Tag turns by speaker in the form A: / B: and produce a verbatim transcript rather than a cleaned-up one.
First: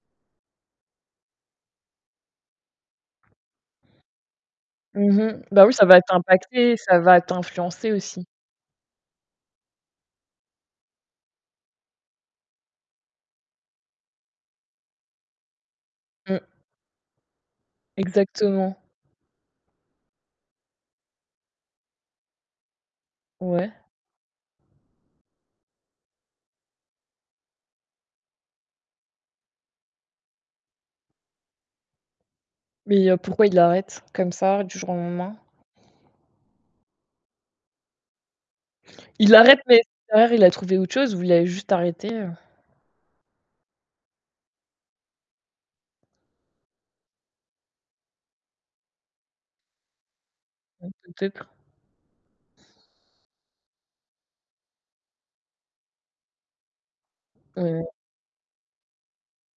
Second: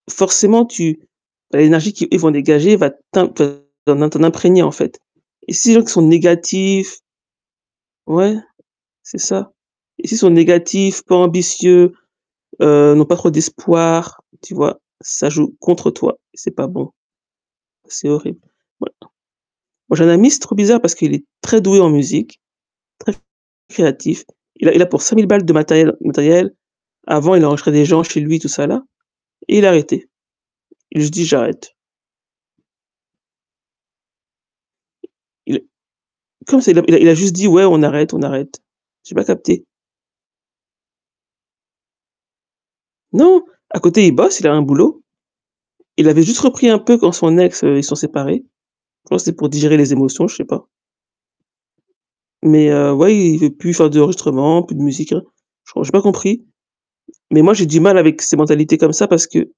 A: Forcément tu tu as l'énergie qu'ils ils vont dégager va t'imp tu vas t'en imprégner en fait
B: Mmh mh.
A: et
B: Bah oui,
A: si
B: ça
A: [unintelligible] sont
B: va t'impacter, ça
A: négatifs
B: va t'influencer aussi.
A: Ouais. C'est ça et s'ils sont négatifs, pas ambitieux, heu, n'ont pas trop d'espoir, tu vois? Ça joue contre toi et
B: Mmh.
A: c'est pas bon. C'est horrible.
B: Exactement.
A: Voilà. Moi j'ai un ami, c'est trop bizarre parce qu'il est très doué en musique, très
B: Ouais?
A: créatif. Il a il a pour cinq mille balles de matériel matériel. Avant, il enregistrait des gens chez lui, tout ça là et il a arrêté. Il a juste dit: «J'arrête».
B: Mais heu, pourquoi il arrête? Comme ça, du jour au lendemain?
A: Il comme ça, il a il a juste dit: «Ouais, on arrête, on arrête». J'ai pas
B: Il arrête
A: capté.
B: mais derrière il a trouvé autre chose ou il a juste arrêté, heu
A: Non! À côté il bosse, il a un boulot. Il avait juste repris un peu quand son ex, heu, ils se sont séparés. Je crois que c'était pour digérer les émotions, je sais pas.
B: Mmh, peut-être.
A: Mais heu, ouais, il veut plus faire d'enregistrement, plus de musique, rien. Je crois j'ai pas compris. Mais moi, j'ai du
B: [unintelligible]
A: mal avec ces mentalités comme ça parce que